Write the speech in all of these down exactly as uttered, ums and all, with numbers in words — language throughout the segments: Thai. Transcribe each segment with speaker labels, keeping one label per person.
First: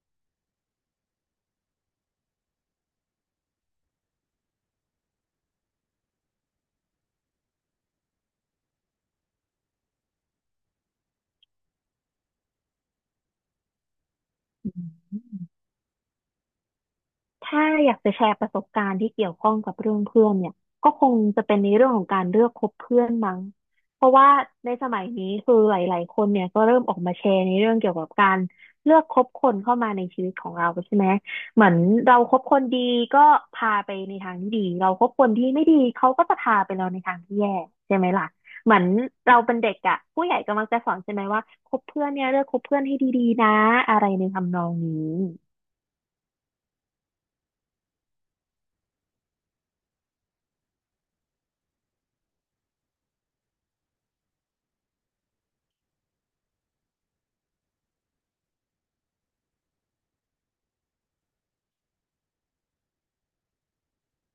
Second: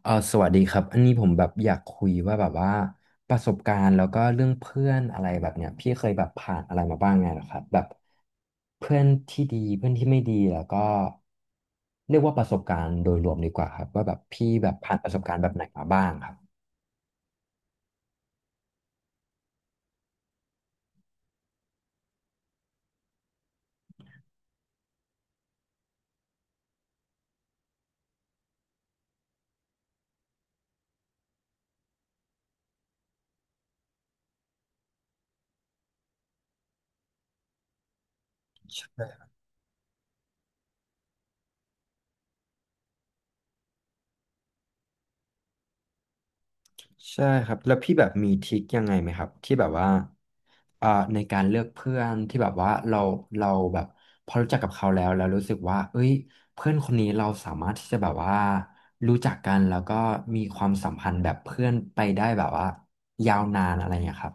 Speaker 1: เออสวัสดีครับอันนี้ผมแบบอยากคุยว่าแบบว่าประสบการณ์แล้วก็เรื่องเพื่อนอะไรแบบเนี้ยพี่เคยแบบผ่านอะไรมาบ้างไงเหรอครับแบบเพื่อนที่ดีเพื่อนที่ไม่ดีแล้วก็เรียกว่าประสบการณ์โดยรวมดีกว่าครับว่าแบบพี่
Speaker 2: อ
Speaker 1: แบบผ่านประส
Speaker 2: ืม
Speaker 1: บการณ์แบบไหนมาบ้างครับ
Speaker 2: ถ้าอยากจะแชร์ประสบการณ์ที่เกี่ยวข้องกับเรื่องเพื่อนเนี่ยก็คงจะเป็นในเรื่องของการเลือกคบเพื่อนมั้ง เพราะว่าในสมัยนี้คือหลายๆคนเนี่ยก็เริ่มออกมาแชร์ในเรื่องเกี่ยวกับการเลือกคบคนเข้ามาในชีวิตของเราใช่ไหมเหมือนเราคบคนดีก็พาไปในทางที่ดีเราคบคนที่ไม่ดีเขาก็จะพาไปเราในทางที่แย่ใช่ไหมล่ะ เหมือนเราเป็นเด็กอะผู้ใหญ่ก็มักจะสอนใช่ไหมว่าคบเพื่อนเนี่ยเลือกคบเพื่อนให้ดีๆนะอะไรในทำนองนี้
Speaker 1: ใช่ครับแล้วพี่แบบมีทริคยังไงไหมครับที่แบบว่าอ่าในการเลือกเพื่อนที่แบบว่าเราเราแบบพอรู้จักกับเขาแล้วแล้วรู้สึกว่าเอ้ยเพื่อนคนนี้เราสามารถที่จะแบบว่ารู้จักกันแล้วก็มีความสัมพันธ์แบบเพื่อนไปได้แบบว่ายาวนานอะไรอย่างเงี้ยครับ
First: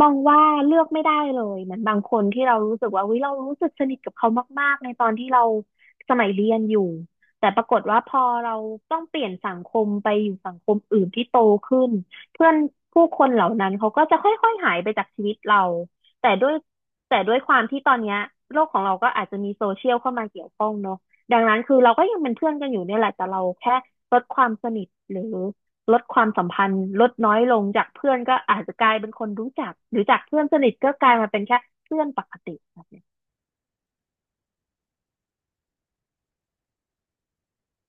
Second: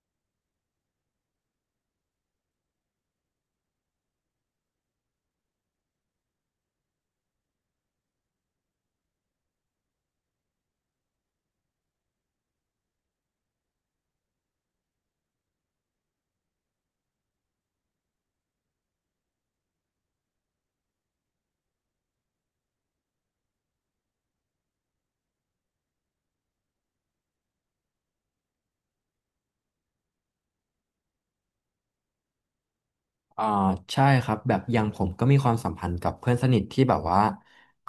Speaker 2: มองว่าเลือกไม่ได้เลยเหมือนบางคนที่เรารู้สึกว่าวิเรารู้สึกสนิทกับเขามากๆในตอนที่เราสมัยเรียนอยู่แต่ปรากฏว่าพอเราต้องเปลี่ยนสังคมไปอยู่สังคมอื่นที่โตขึ้นเพื่อนผู้คนเหล่านั้นเขาก็จะค่อยๆหายไปจากชีวิตเราแต่ด้วยแต่ด้วยความที่ตอนเนี้ยโลกของเราก็อาจจะมีโซเชียลเข้ามาเกี่ยวข้องเนอะดังนั้นคือเราก็ยังเป็นเพื่อนกันอยู่เนี่ยแหละแต่เราแค่ลดความสนิทหรือ ลดความสัมพันธ์ลดน้อยลงจากเพื่อนก็อาจจะกลายเป็นคนรู้จักหรือจากเพื่อนสนิทก็กลายมาเป็นแค่เพื่อนปกติครับเนี่ย
Speaker 1: อ่าใช่ครับแบบอย่างผมก็มีความสัมพันธ์กับเพื่อนสนิทที่แบบว่า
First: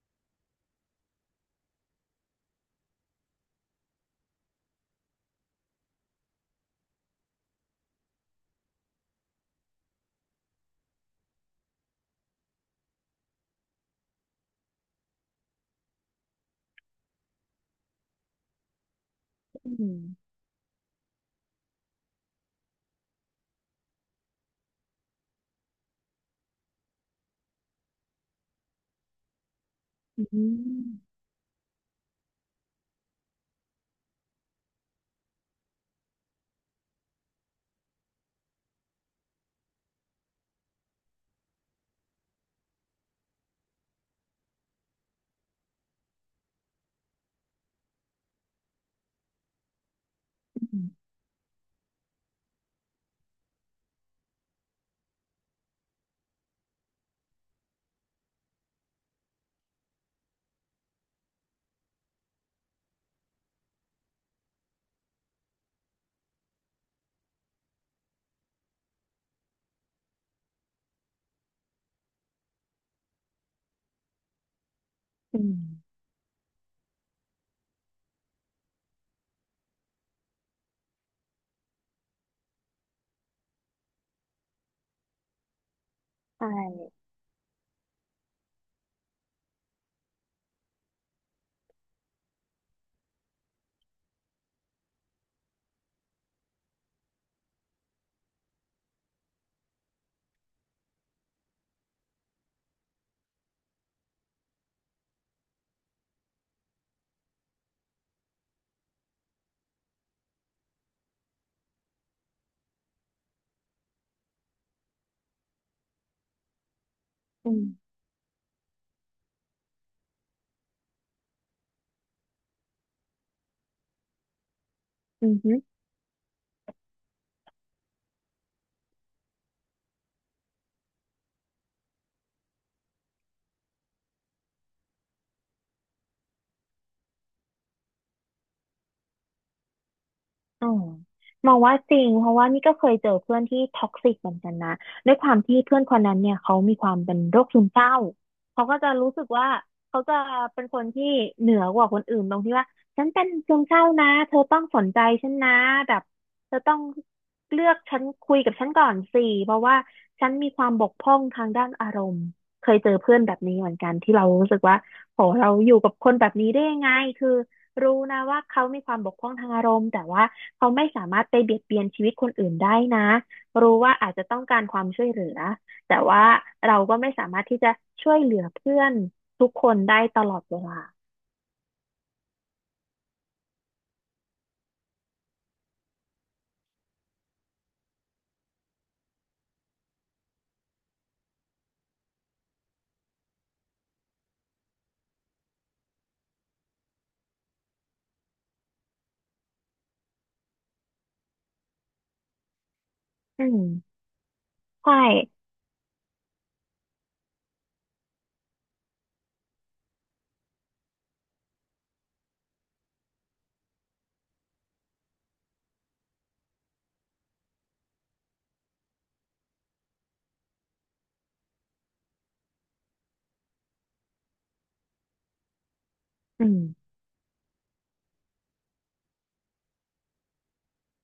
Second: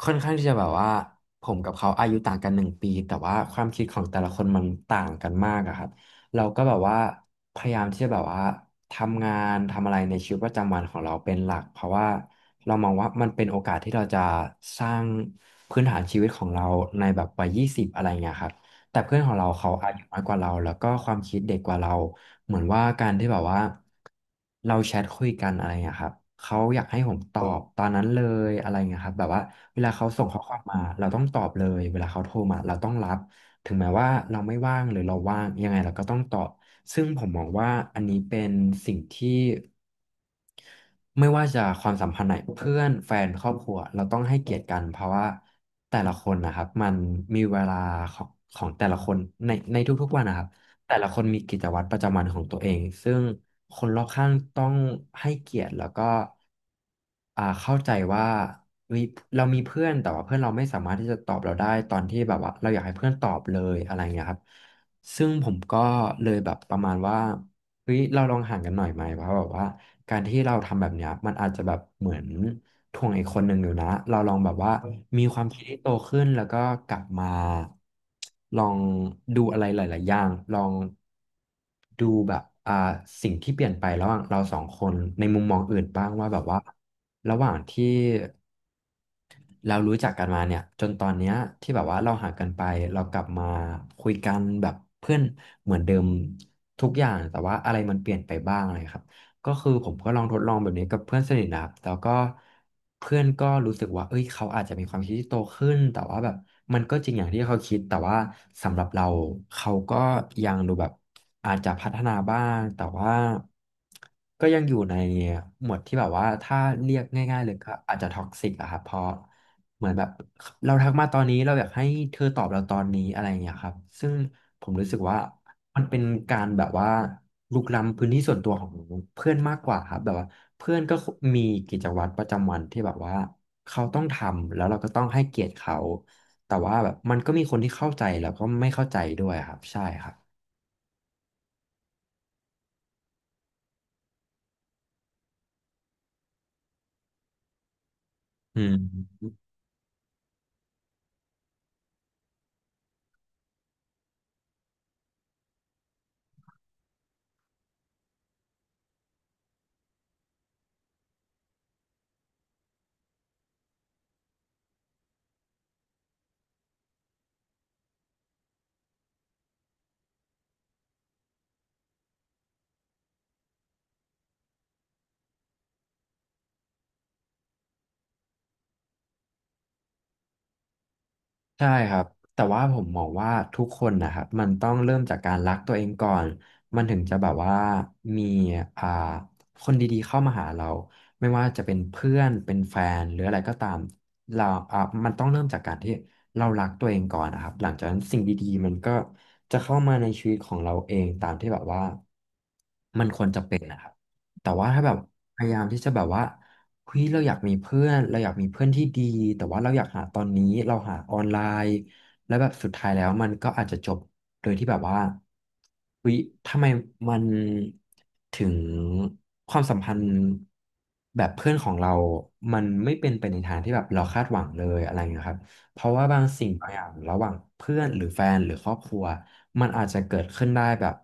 Speaker 1: ค่อนข้างที่จะแบบว่าผมกับเขาอายุต่างกันหนึ่งปีแต่ว่าความคิดของแต่ละคนมันต่างกันมากอะครับเราก็แบบว่าพยายามที่จะแบบว่าทำงานทำอะไรในชีวิตประจำวันของเราเป็นหลักเพราะว่าเรามองว่ามันเป็นโอกาสที่เราจะสร้างพื้นฐานชีวิตของเราในแบบวัยยี่สิบอะไรเงี้ยครับ แต่เพื่อนของเรา
Speaker 2: อื
Speaker 1: เขาอายุน้
Speaker 2: ม
Speaker 1: อยกว่าเราแล้วก็ความคิดเด็กกว่าเราเหมือนว่าการที่แบบว่าเราแชทคุยกันอะไรองี้ยครับเขาอยากให้ผมตอบตอนนั้นเลยอะไรเงี้ยครับแบบว่าเวลาเขา
Speaker 2: อื
Speaker 1: ส่งข้อความมาเรา
Speaker 2: ม
Speaker 1: ต้องตอบเลยเวลาเขาโทรมาเราต้องรับถึงแม้ว่าเราไม่ว่างหรือเราว่างยังไงเราก็ต้องตอบซึ่งผมมองว่าอันนี้เป็นสิ่งที่ ไม่ว่าจะความสัมพันธ์ไหนเพื่อนแฟนครอบครัวเราต้องให้เกียรติกันเพราะว่าแต่ละคนนะครับมันมีเวลาของของแต่ละคนในในทุกๆวันนะครับแต่ละคนมีกิจวัตรประจำวันของตัวเองซึ่งคนรอบข้างต้องให้เกียรติแล้วก็อ่าเข้าใจว่าเฮ้ยเรามีเพื่อนแต่ว่าเพื่อนเราไม่สามารถที่จะตอบเราได้ตอนที่แบบว่าเราอยากให้เพื่อนตอบเลยอะไรเงี้ยครับ ซึ่งผมก็เลยแบบประมาณว่าเฮ้ยเราลองห่างกันหน่อยไหมเพราะแบบว่าการที่เราทำแบบเนี้ยมันอาจจะแบบเหมือนถ่วงอีกคนหนึ่งอยู่นะเราลองแบบว่ามีค
Speaker 2: อื
Speaker 1: วามคิดที่โต
Speaker 2: ม
Speaker 1: ขึ้นแล้วก็กลับมาลองดูอะไรหลายๆอย่างลองดูแบบอ่าสิ่งที่เปลี่ยนไประหว่างเราสองคนในมุมมองอื่นบ้างว่าแบบว่า
Speaker 2: ใช่
Speaker 1: ระหว่างที่ เรารู้จักกันมาเนี่ยจนตอนเนี้ยที่แบบว่าเราห่างกันไปเรากลับมาคุยกันแบบเพื่อนเหมือนเดิมทุกอย่างแต่ว่าอะไรมันเปลี่ยนไปบ้างอะไรครับก็คือผมก็ลองทดลองแบบนี้กับเพื่อนสนิทนะครับแล้วก็เพื่อนก็รู้สึกว่าเอ้ยเขาอาจจะมีความคิดที่โตขึ้นแต่ว่าแบบมันก็จริงอย่างที่เขาคิดแต่ว่าสำหรับเราเขาก็ยังดูแบบอาจจะพัฒนาบ้างแต่ว่าก็ยังอยู่ในหมวดที่แบบว่าถ้าเรียกง่ายๆเล
Speaker 2: อื
Speaker 1: ย
Speaker 2: ม
Speaker 1: ก็อาจจะท็อกซิกอะครับเพราะ เหมือนแบบเราทักมาตอนนี้เราอยากให้เธอตอบเราตอนนี้อะไรอย่างเงี้ยครับซึ่งผมรู้สึกว่า
Speaker 2: อืม
Speaker 1: มันเป็นการแบบว่าลุกล้ำพื้นที่ส่วนตัวของเพื่อนมากกว่าครับแบบว่าเพื่อนก็มีกิจวัตรประจำวันที่แบบว่าเขาต้องทำแล้วเราก็ต้องให้เกียรติเขาแต่ว่าแบบมันก็มีคนที่เข้าใจแล้วก็ไม่เข้าใจด้วยครับใช่ครับ
Speaker 2: อืมมองว่าจริงเพราะว่านี่ก็เคยเจอเพื่อนที่ท็อกซิกเหมือนกันนะด้วยความที่เพื่อนคนนั้นเนี่ยเขามีความเป็นโรคซึมเศร้า
Speaker 1: อื
Speaker 2: เขาก็จะรู้สึ
Speaker 1: ม
Speaker 2: กว่าเขาจะเป็นคนที่เหนือกว่าคนอื่นตรงที่ว่าฉันเป็นซึมเศร้านะเธอต้องสนใจฉันนะแบบเธอต้องเลือกฉันคุยกับฉันก่อนสิเพราะว่าฉันมีความบกพร่องทางด้านอารมณ์เคยเจอเพื่อนแบบนี้เหมือนกันที่เรารู้สึกว่าโหเราอยู่กับคนแบบนี้ได้ยังไงคือ รู้นะว่าเขามีความบกพร่องทางอารมณ์แต่ว่าเขาไม่สามารถไปเบียดเบียนชีวิตคนอื่นได้นะรู้ว่าอาจจะต้องการความช่วยเหลือแต่ว่าเราก็ไม่สามารถที่จะช่วยเหลือเพื่อนทุกคนได้ตลอดเวลา
Speaker 1: ใช่ครับแต่ว่าผมมองว่าทุกคนนะครับมันต้องเริ่มจากการรักตัวเองก่อนมันถึงจะแบบว่ามีอ่าคนดีๆเข้ามาหาเราไม่ว่าจะเป็นเพื่อนเป็นแฟนหรืออะไรก็ตามเราอ่ามันต้องเริ่มจากการที่เรารักตัวเองก่อนนะครับหลังจากนั้นสิ่งดีๆมันก็จะเข้ามาในชีวิตของเราเองตามที่แบบว่ามันควรจะ
Speaker 2: อื
Speaker 1: เป็นนะครับ
Speaker 2: ม
Speaker 1: แต่ว่าถ้าแบ
Speaker 2: ใช่
Speaker 1: บพยายามที่จะแบบว่าเฮ้ยเราอยากมีเพื่อนเราอยากมีเพื่อนที่ดีแต่ว่าเราอยากหาตอนนี้เราหาออนไลน์แล้วแบบสุดท้ายแล้วมันก็อาจจะจบโดยที่แบบว่าเฮ้ยทำไมมันถึงความสัมพันธ์แบบเพื่อนของเรา มันไม่เป็นไปในทางที่แบบเราคาดหวังเลยอะไรอย่างเงี้ยครับเพราะว่าบาง
Speaker 2: อื
Speaker 1: สิ่งบางอย่า
Speaker 2: ม
Speaker 1: งระหว่างเพื่อนหรือแฟนหรือครอบครัวมันอาจจะเกิดขึ้นได้แบบ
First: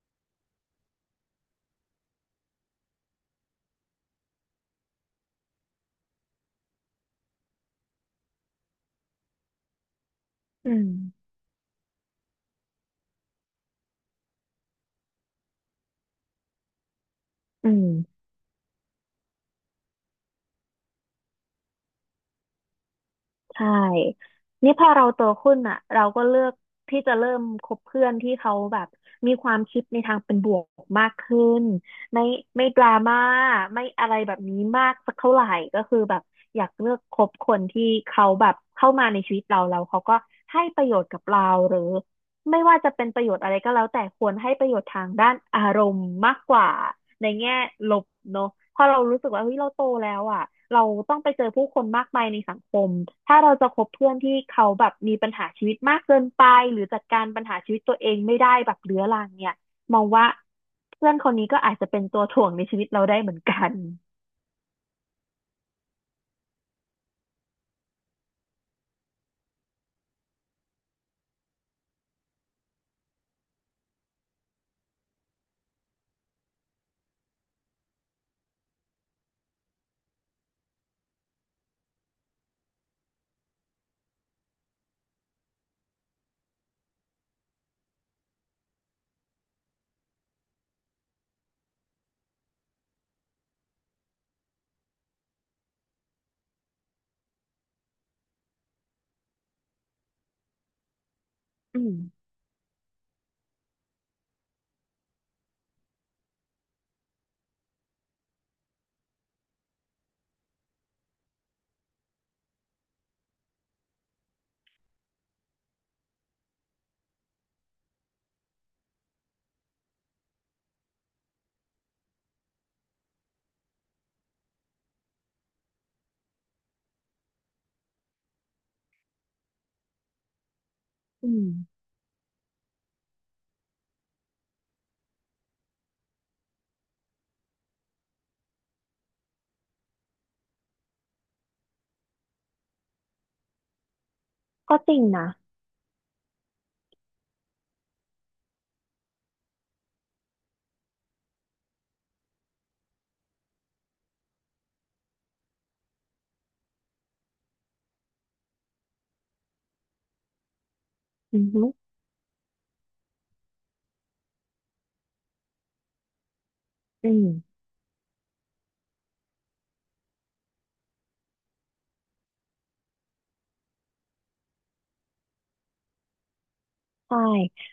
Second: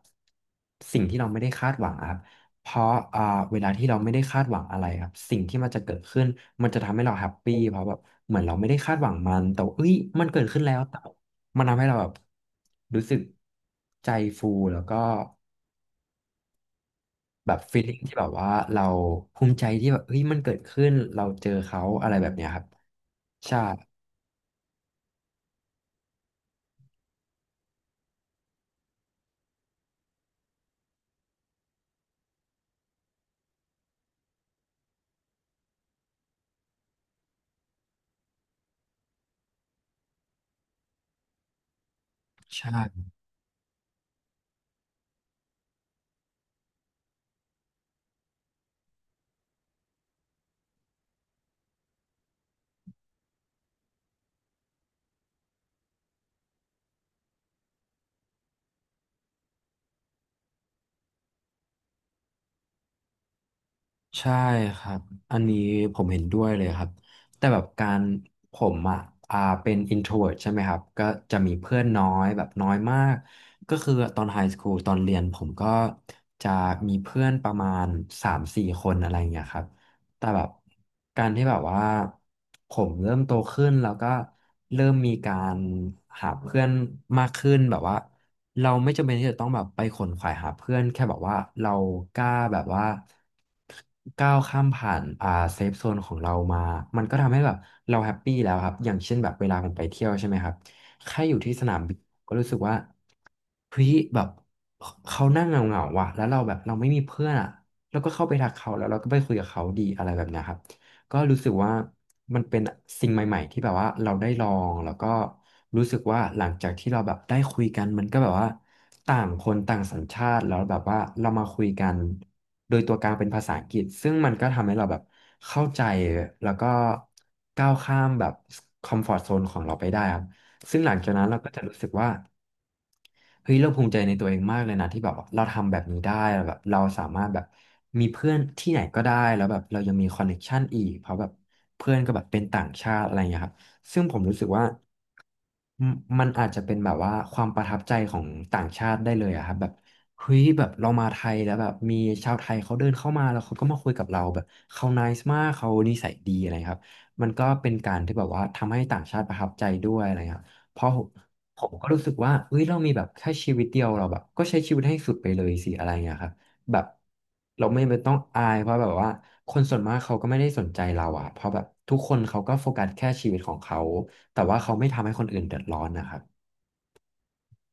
Speaker 1: สิ่งที่เราไม่ได้คาดหวังอะครับ เพราะอ่าเวลาที่เราไม่ได้คาดหวังอะไรครับสิ่งที่มันจะเกิดขึ้นมันจะทำให้เราแฮปปี้เพราะแบบเหมือนเราไม่ได้คาดหวังมันแต่ว่าเอ้ยมันเกิดขึ้น
Speaker 2: อื
Speaker 1: แล้ว
Speaker 2: ม
Speaker 1: แต่มันทำให้เราแบบรู้สึกใจฟูแล้วก็แบบ
Speaker 2: อื
Speaker 1: ฟีลลิ่งที่
Speaker 2: ม
Speaker 1: แบบว่าเราภูมิใจที่แบบเฮ้ยมันเกิดขึ้นเราเจอเขาอะไรแบบเนี้ยครับใช่
Speaker 2: ใช่ นี่พอเราโตขึ้นอ่ะเราก็เลือกที่จะเริ่มคบเพื่อนที่เขาแบบมีความคิดในทางเป็นบวกมากขึ้นไม่ไม่ดราม่าไม่อะไรแบบนี้มากสักเท่าไหร่ก็คือแบบอยากเลือกคบคนที่เขาแบบเข้ามาในชีวิตเราเราเขาก็ให้ประโยชน์กับเราหรือ ไม่
Speaker 1: ใช่
Speaker 2: ว่าจะเป็นประโยชน์อะไรก็แล้วแต่ควรให้ประโยชน์ทางด้านอารมณ์มากกว่าในแง่ลบเนอะเพราะเรารู้สึกว่าเฮ้ยเราโตแล้วอ่ะเราต้องไปเจอผู้คนมากมายในสังคมถ้าเราจะคบเพื่อนที่เขาแบบมีปัญหาชีวิตมากเกินไปหรือจัดการปัญหาชีวิตตัวเองไม่ได้แบบเรื้อรังเนี่ยมองว่าเพื่อนคนนี้ก็อาจจะเป็นตัวถ่วงในชีวิตเราได้เหมือนกัน
Speaker 1: ใช่ครับ อันนี้ผมเห็นด้วยเลยครับ แต่แบบการผมอ่ะอ่าเป็น อินโทรเวิร์ต ใช่ไหมครับ ก็จะมีเพื่อนน้อยแบบน้อยมาก ก็คือตอนไฮสคูลตอนเรียนผมก็จะมีเพื่อนประมาณสามสี่คนอะไรอย่างเงี้ยครับ แต่แบบการที่แบบว่าผมเริ่มโตขึ้นแล้วก็เริ่มมีการหาเพื่อนมากขึ้นแบบว่า เราไม่จำเป็นที่จะต้องแบบไปขนขวายหาเพื่อนแค่แบบว่าเรากล้าแบบว่าก้าวข้ามผ่านอ่าเซฟโซนของเรามามันก็ทำให้แบบเราแฮปปี้แล้วครับอย่างเช่นแบบเวลาผมไปเที่ยวใช่ไหมครับแค่อยู่ที่สนา
Speaker 2: อื
Speaker 1: มบิ
Speaker 2: ม
Speaker 1: นก็รู้สึกว่าเฮ้ยแบบเขานั่งเหงาๆว่ะแล้วเราแบบเราไม่มีเพื่อนอ่ะแล้วก็เข้าไปทักเขาแล้วเราก็ไปคุยกับเขาดีอะไรแบบเนี้ยครับ ก็รู้สึกว่ามันเป็นสิ่งใหม่ๆที่แบบว่าเราได้ลองแล้วก็รู้สึกว่าหลังจากที่เราแบบได้คุยกันมันก็แบบว่าต่างคนต่างสัญชาติแล้วแบบว่าเรามาคุยกันโดยตัวกลางเป็นภาษาอังกฤษซึ่งมันก็ทำให้เราแบบเข้าใจแล้วก็ก้าวข้ามแบบคอมฟอร์ตโซนของเราไปได้ครับซึ่งหลังจากนั้น
Speaker 2: อื
Speaker 1: เรา
Speaker 2: ม
Speaker 1: ก็จะรู้สึกว่า เฮ้ยเราภูมิใจในตัวเองมากเลยนะที่แบบว่าเราทำแบบนี้ได้แบบเราสามารถแบบมีเพื่อนที่ไหนก็ได้แล้วแบบเรายังมีคอนเนคชันอีกเพราะแบบเพื่อนก็แบบเป็นต่างชาติอะไรอย่างเงี้ยครับซึ่งผมรู้สึกว่า
Speaker 2: ก็จริงนะ
Speaker 1: มันมันอาจจะเป็นแบบว่าความประทับใจของต่างชาติได้เลยอะครับแบบเฮ้ยแบบเรามาไทยแล้วแบบมีชาวไทยเขาเดินเข้ามาแล้วเขาก็มาคุยกับเราแบบเขาไนซ์มากเขานิสัยดีอะไรครับมันก็เป็นการที่แบบว่าทำให้ต่างชาติประทับใจด้วยอะไรครับ เพราะผม
Speaker 2: อือ
Speaker 1: ผ
Speaker 2: ฮึ
Speaker 1: มก็รู้สึกว่าเฮ้ยเรามีแบบแค่ชีวิตเดียวเราแบบ ก็ใช้ชีวิตให้สุดไปเลยสิอะไรอย่างเงี้ยครับแบบ
Speaker 2: อืม
Speaker 1: เราไม่ไม่ต้องอายเพราะแบบว่าคนส่วนมากเขาก็ไม่ได้สนใจเราอะเพราะแบบทุกคนเขาก็โฟกัสแค่ชีวิตของเขา แต่ว่าเขาไม่ทำให้คนอื่นเดือดร้อนนะครับ
Speaker 2: ใช่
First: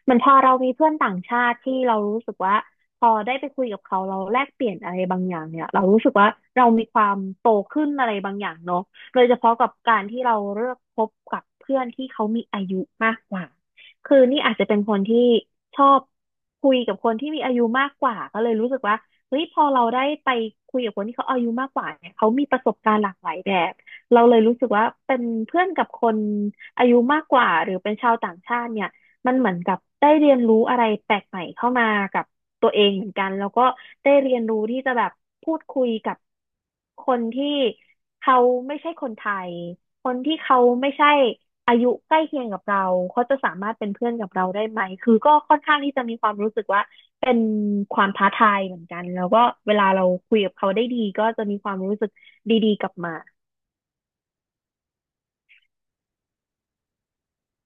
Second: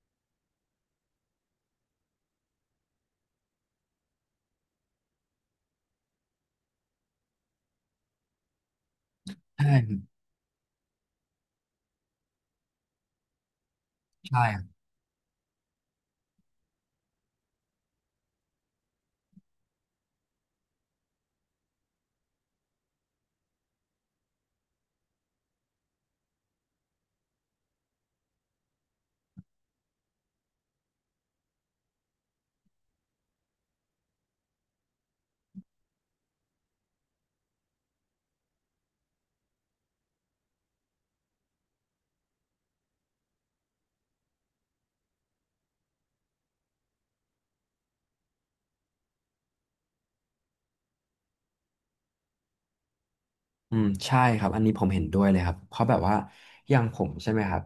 Speaker 2: เหมันพอเรามีเพื่อนต่างชาติที่เรารู้สึกว่าพอได้ไปคุยกับเขาเราแลกเปลี่ยนอะไรบางอย่างเนี่ยเรารู้สึกว่าเรามีความโตขึ้นอะไรบางอย่างเนาะโดยเฉพาะ
Speaker 1: ใช่
Speaker 2: กับการที่เราเลือกคบกับเพื่อนที่เขามีอายุมากกว่าคือ
Speaker 1: ใช่
Speaker 2: นี่อาจจะเป็นคนที่ชอบคุยกับคนที่มีอายุมากกว่าก็เลยรู้สึกว่าเฮ้ยพอเราได้ไปคุยกับคนที่เขาอายุมากกว่าเนี่ยเขามีประสบการณ์หลากหลายแบบเราเลยรู้สึกว่าเป็นเพื่อนกับคนอายุมากกว่าหรือเป็นชาวต่างชาติเนี่ย มันเหมือนกับได้เรียนรู้อะไรแปลกใหม่เข้ามากับตัวเองเหมือนกันแล้วก็ได้เรียนรู้ที่จะแบบพูดคุยกับคนที่เขาไม่ใช่คนไทยคนที่เขาไม่ใช่อายุใกล้เคียงกับเราเขาจะสามารถเป็นเพื่อนกับเราได้ไหมคือก็ค่อนข้างที่จะมีความรู้สึกว่าเป็นความท้าทายเหมือนกันแล้วก็เวลาเราคุยกับเขาได้ดีก็จะมีความรู้สึกดีๆกลับมา
Speaker 1: อืมใช่ครับอันนี้ผมเห็นด้วยเลยครับเพราะแบบว่าอย่างผมใช่ไหมครับ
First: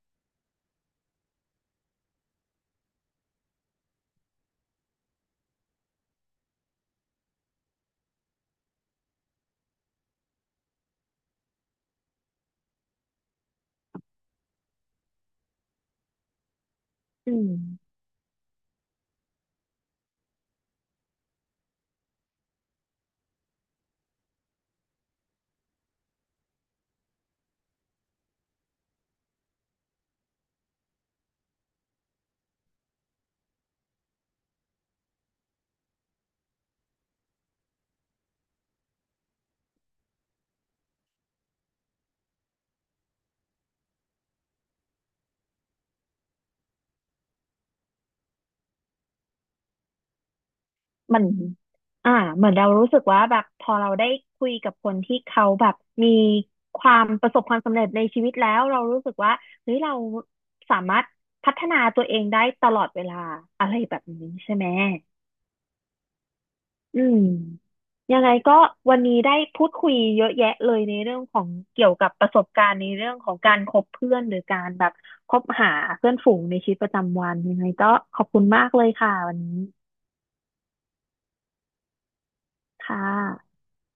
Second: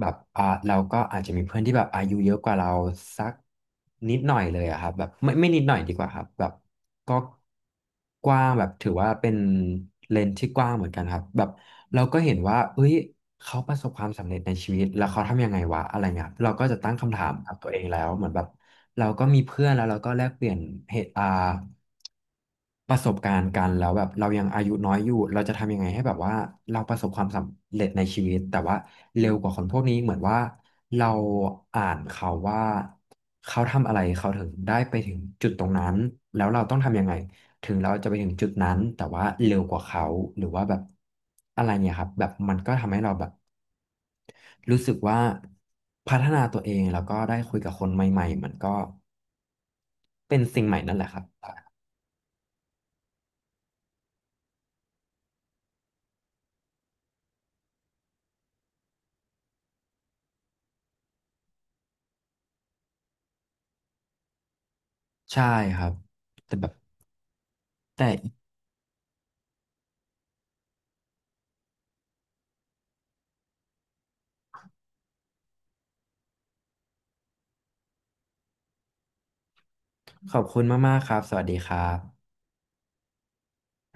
Speaker 1: แบบอ่าเราก็อาจจะมีเพื่อนที่แบบอายุเยอะกว่าเราสักนิดหน่อยเลยอะครับแบบไม่ไม่นิดหน่อยดีกว่าครับแบบก็กว้างแบบถือว่าเป็นเลนส์ที่กว้างเหมือนกันครับแบบเราก็เห็นว่าเอ้ยเขาประสบความสำเร็จในชีวิตแล้วเขาทำยังไงวะอะไรเงี้ยครับเราก็จะตั้งคำถา
Speaker 2: อื
Speaker 1: มกับตัวเอง
Speaker 2: ม
Speaker 1: แล้วเหมือนแบบเราก็มีเพื่อนแล้วเราก็แลกเปลี่ยนเหตุอ่า ประสบการณ์กันแล้วแบบเรายังอายุน้อยอยู่เราจะทำยังไงให้แบบว่าเราประสบความสำเร็จในชีวิตแต่ว่าเร็วกว่าคนพวกนี้เหมือนว่าเราอ่านเขาว่าเขาทำอะไรเขาถึงได้ไปถึงจุดตรงนั้นแล้วเราต้องทำยังไงถึงเราจะไปถึงจุดนั้นแต่ว่าเร็วกว่าเขาหรือว่าแบบอะไรเนี่ยครับแบบมันก็ทำให้เราแบบรู้สึกว่าพัฒนาตัวเองแล้วก็ได้คุยกับคนใหม่ๆมันก็เป็นสิ่งใหม่นั่นแหละค
Speaker 2: มั
Speaker 1: รับ
Speaker 2: นอ่าเหมือนเรารู้สึกว่าแบบพอเราได้คุยกับคนที่เขาแบบมีความประสบความสำเร็จในชีวิตแล้วเรารู้สึกว่าเฮ้ยเราสามารถพัฒนาตัวเองได้ตลอดเวลาอะไรแบบนี้ใช่ไหม
Speaker 1: ใช่ครับแต่แบบ
Speaker 2: อืม
Speaker 1: แต่
Speaker 2: ยังไงก็วันนี้ได้พูดคุยเยอะแยะเลยในเรื่องของเกี่ยวกับประสบการณ์ในเรื่องของการคบเพื่อนหรือการแบบคบหาเพื่อนฝูงในชีวิตประจำวันยังไงก็ขอบคุณมากเลยค่ะวันนี้
Speaker 1: ขอบคุณมากๆครับ สวัสดีครับ
Speaker 2: ค่ะ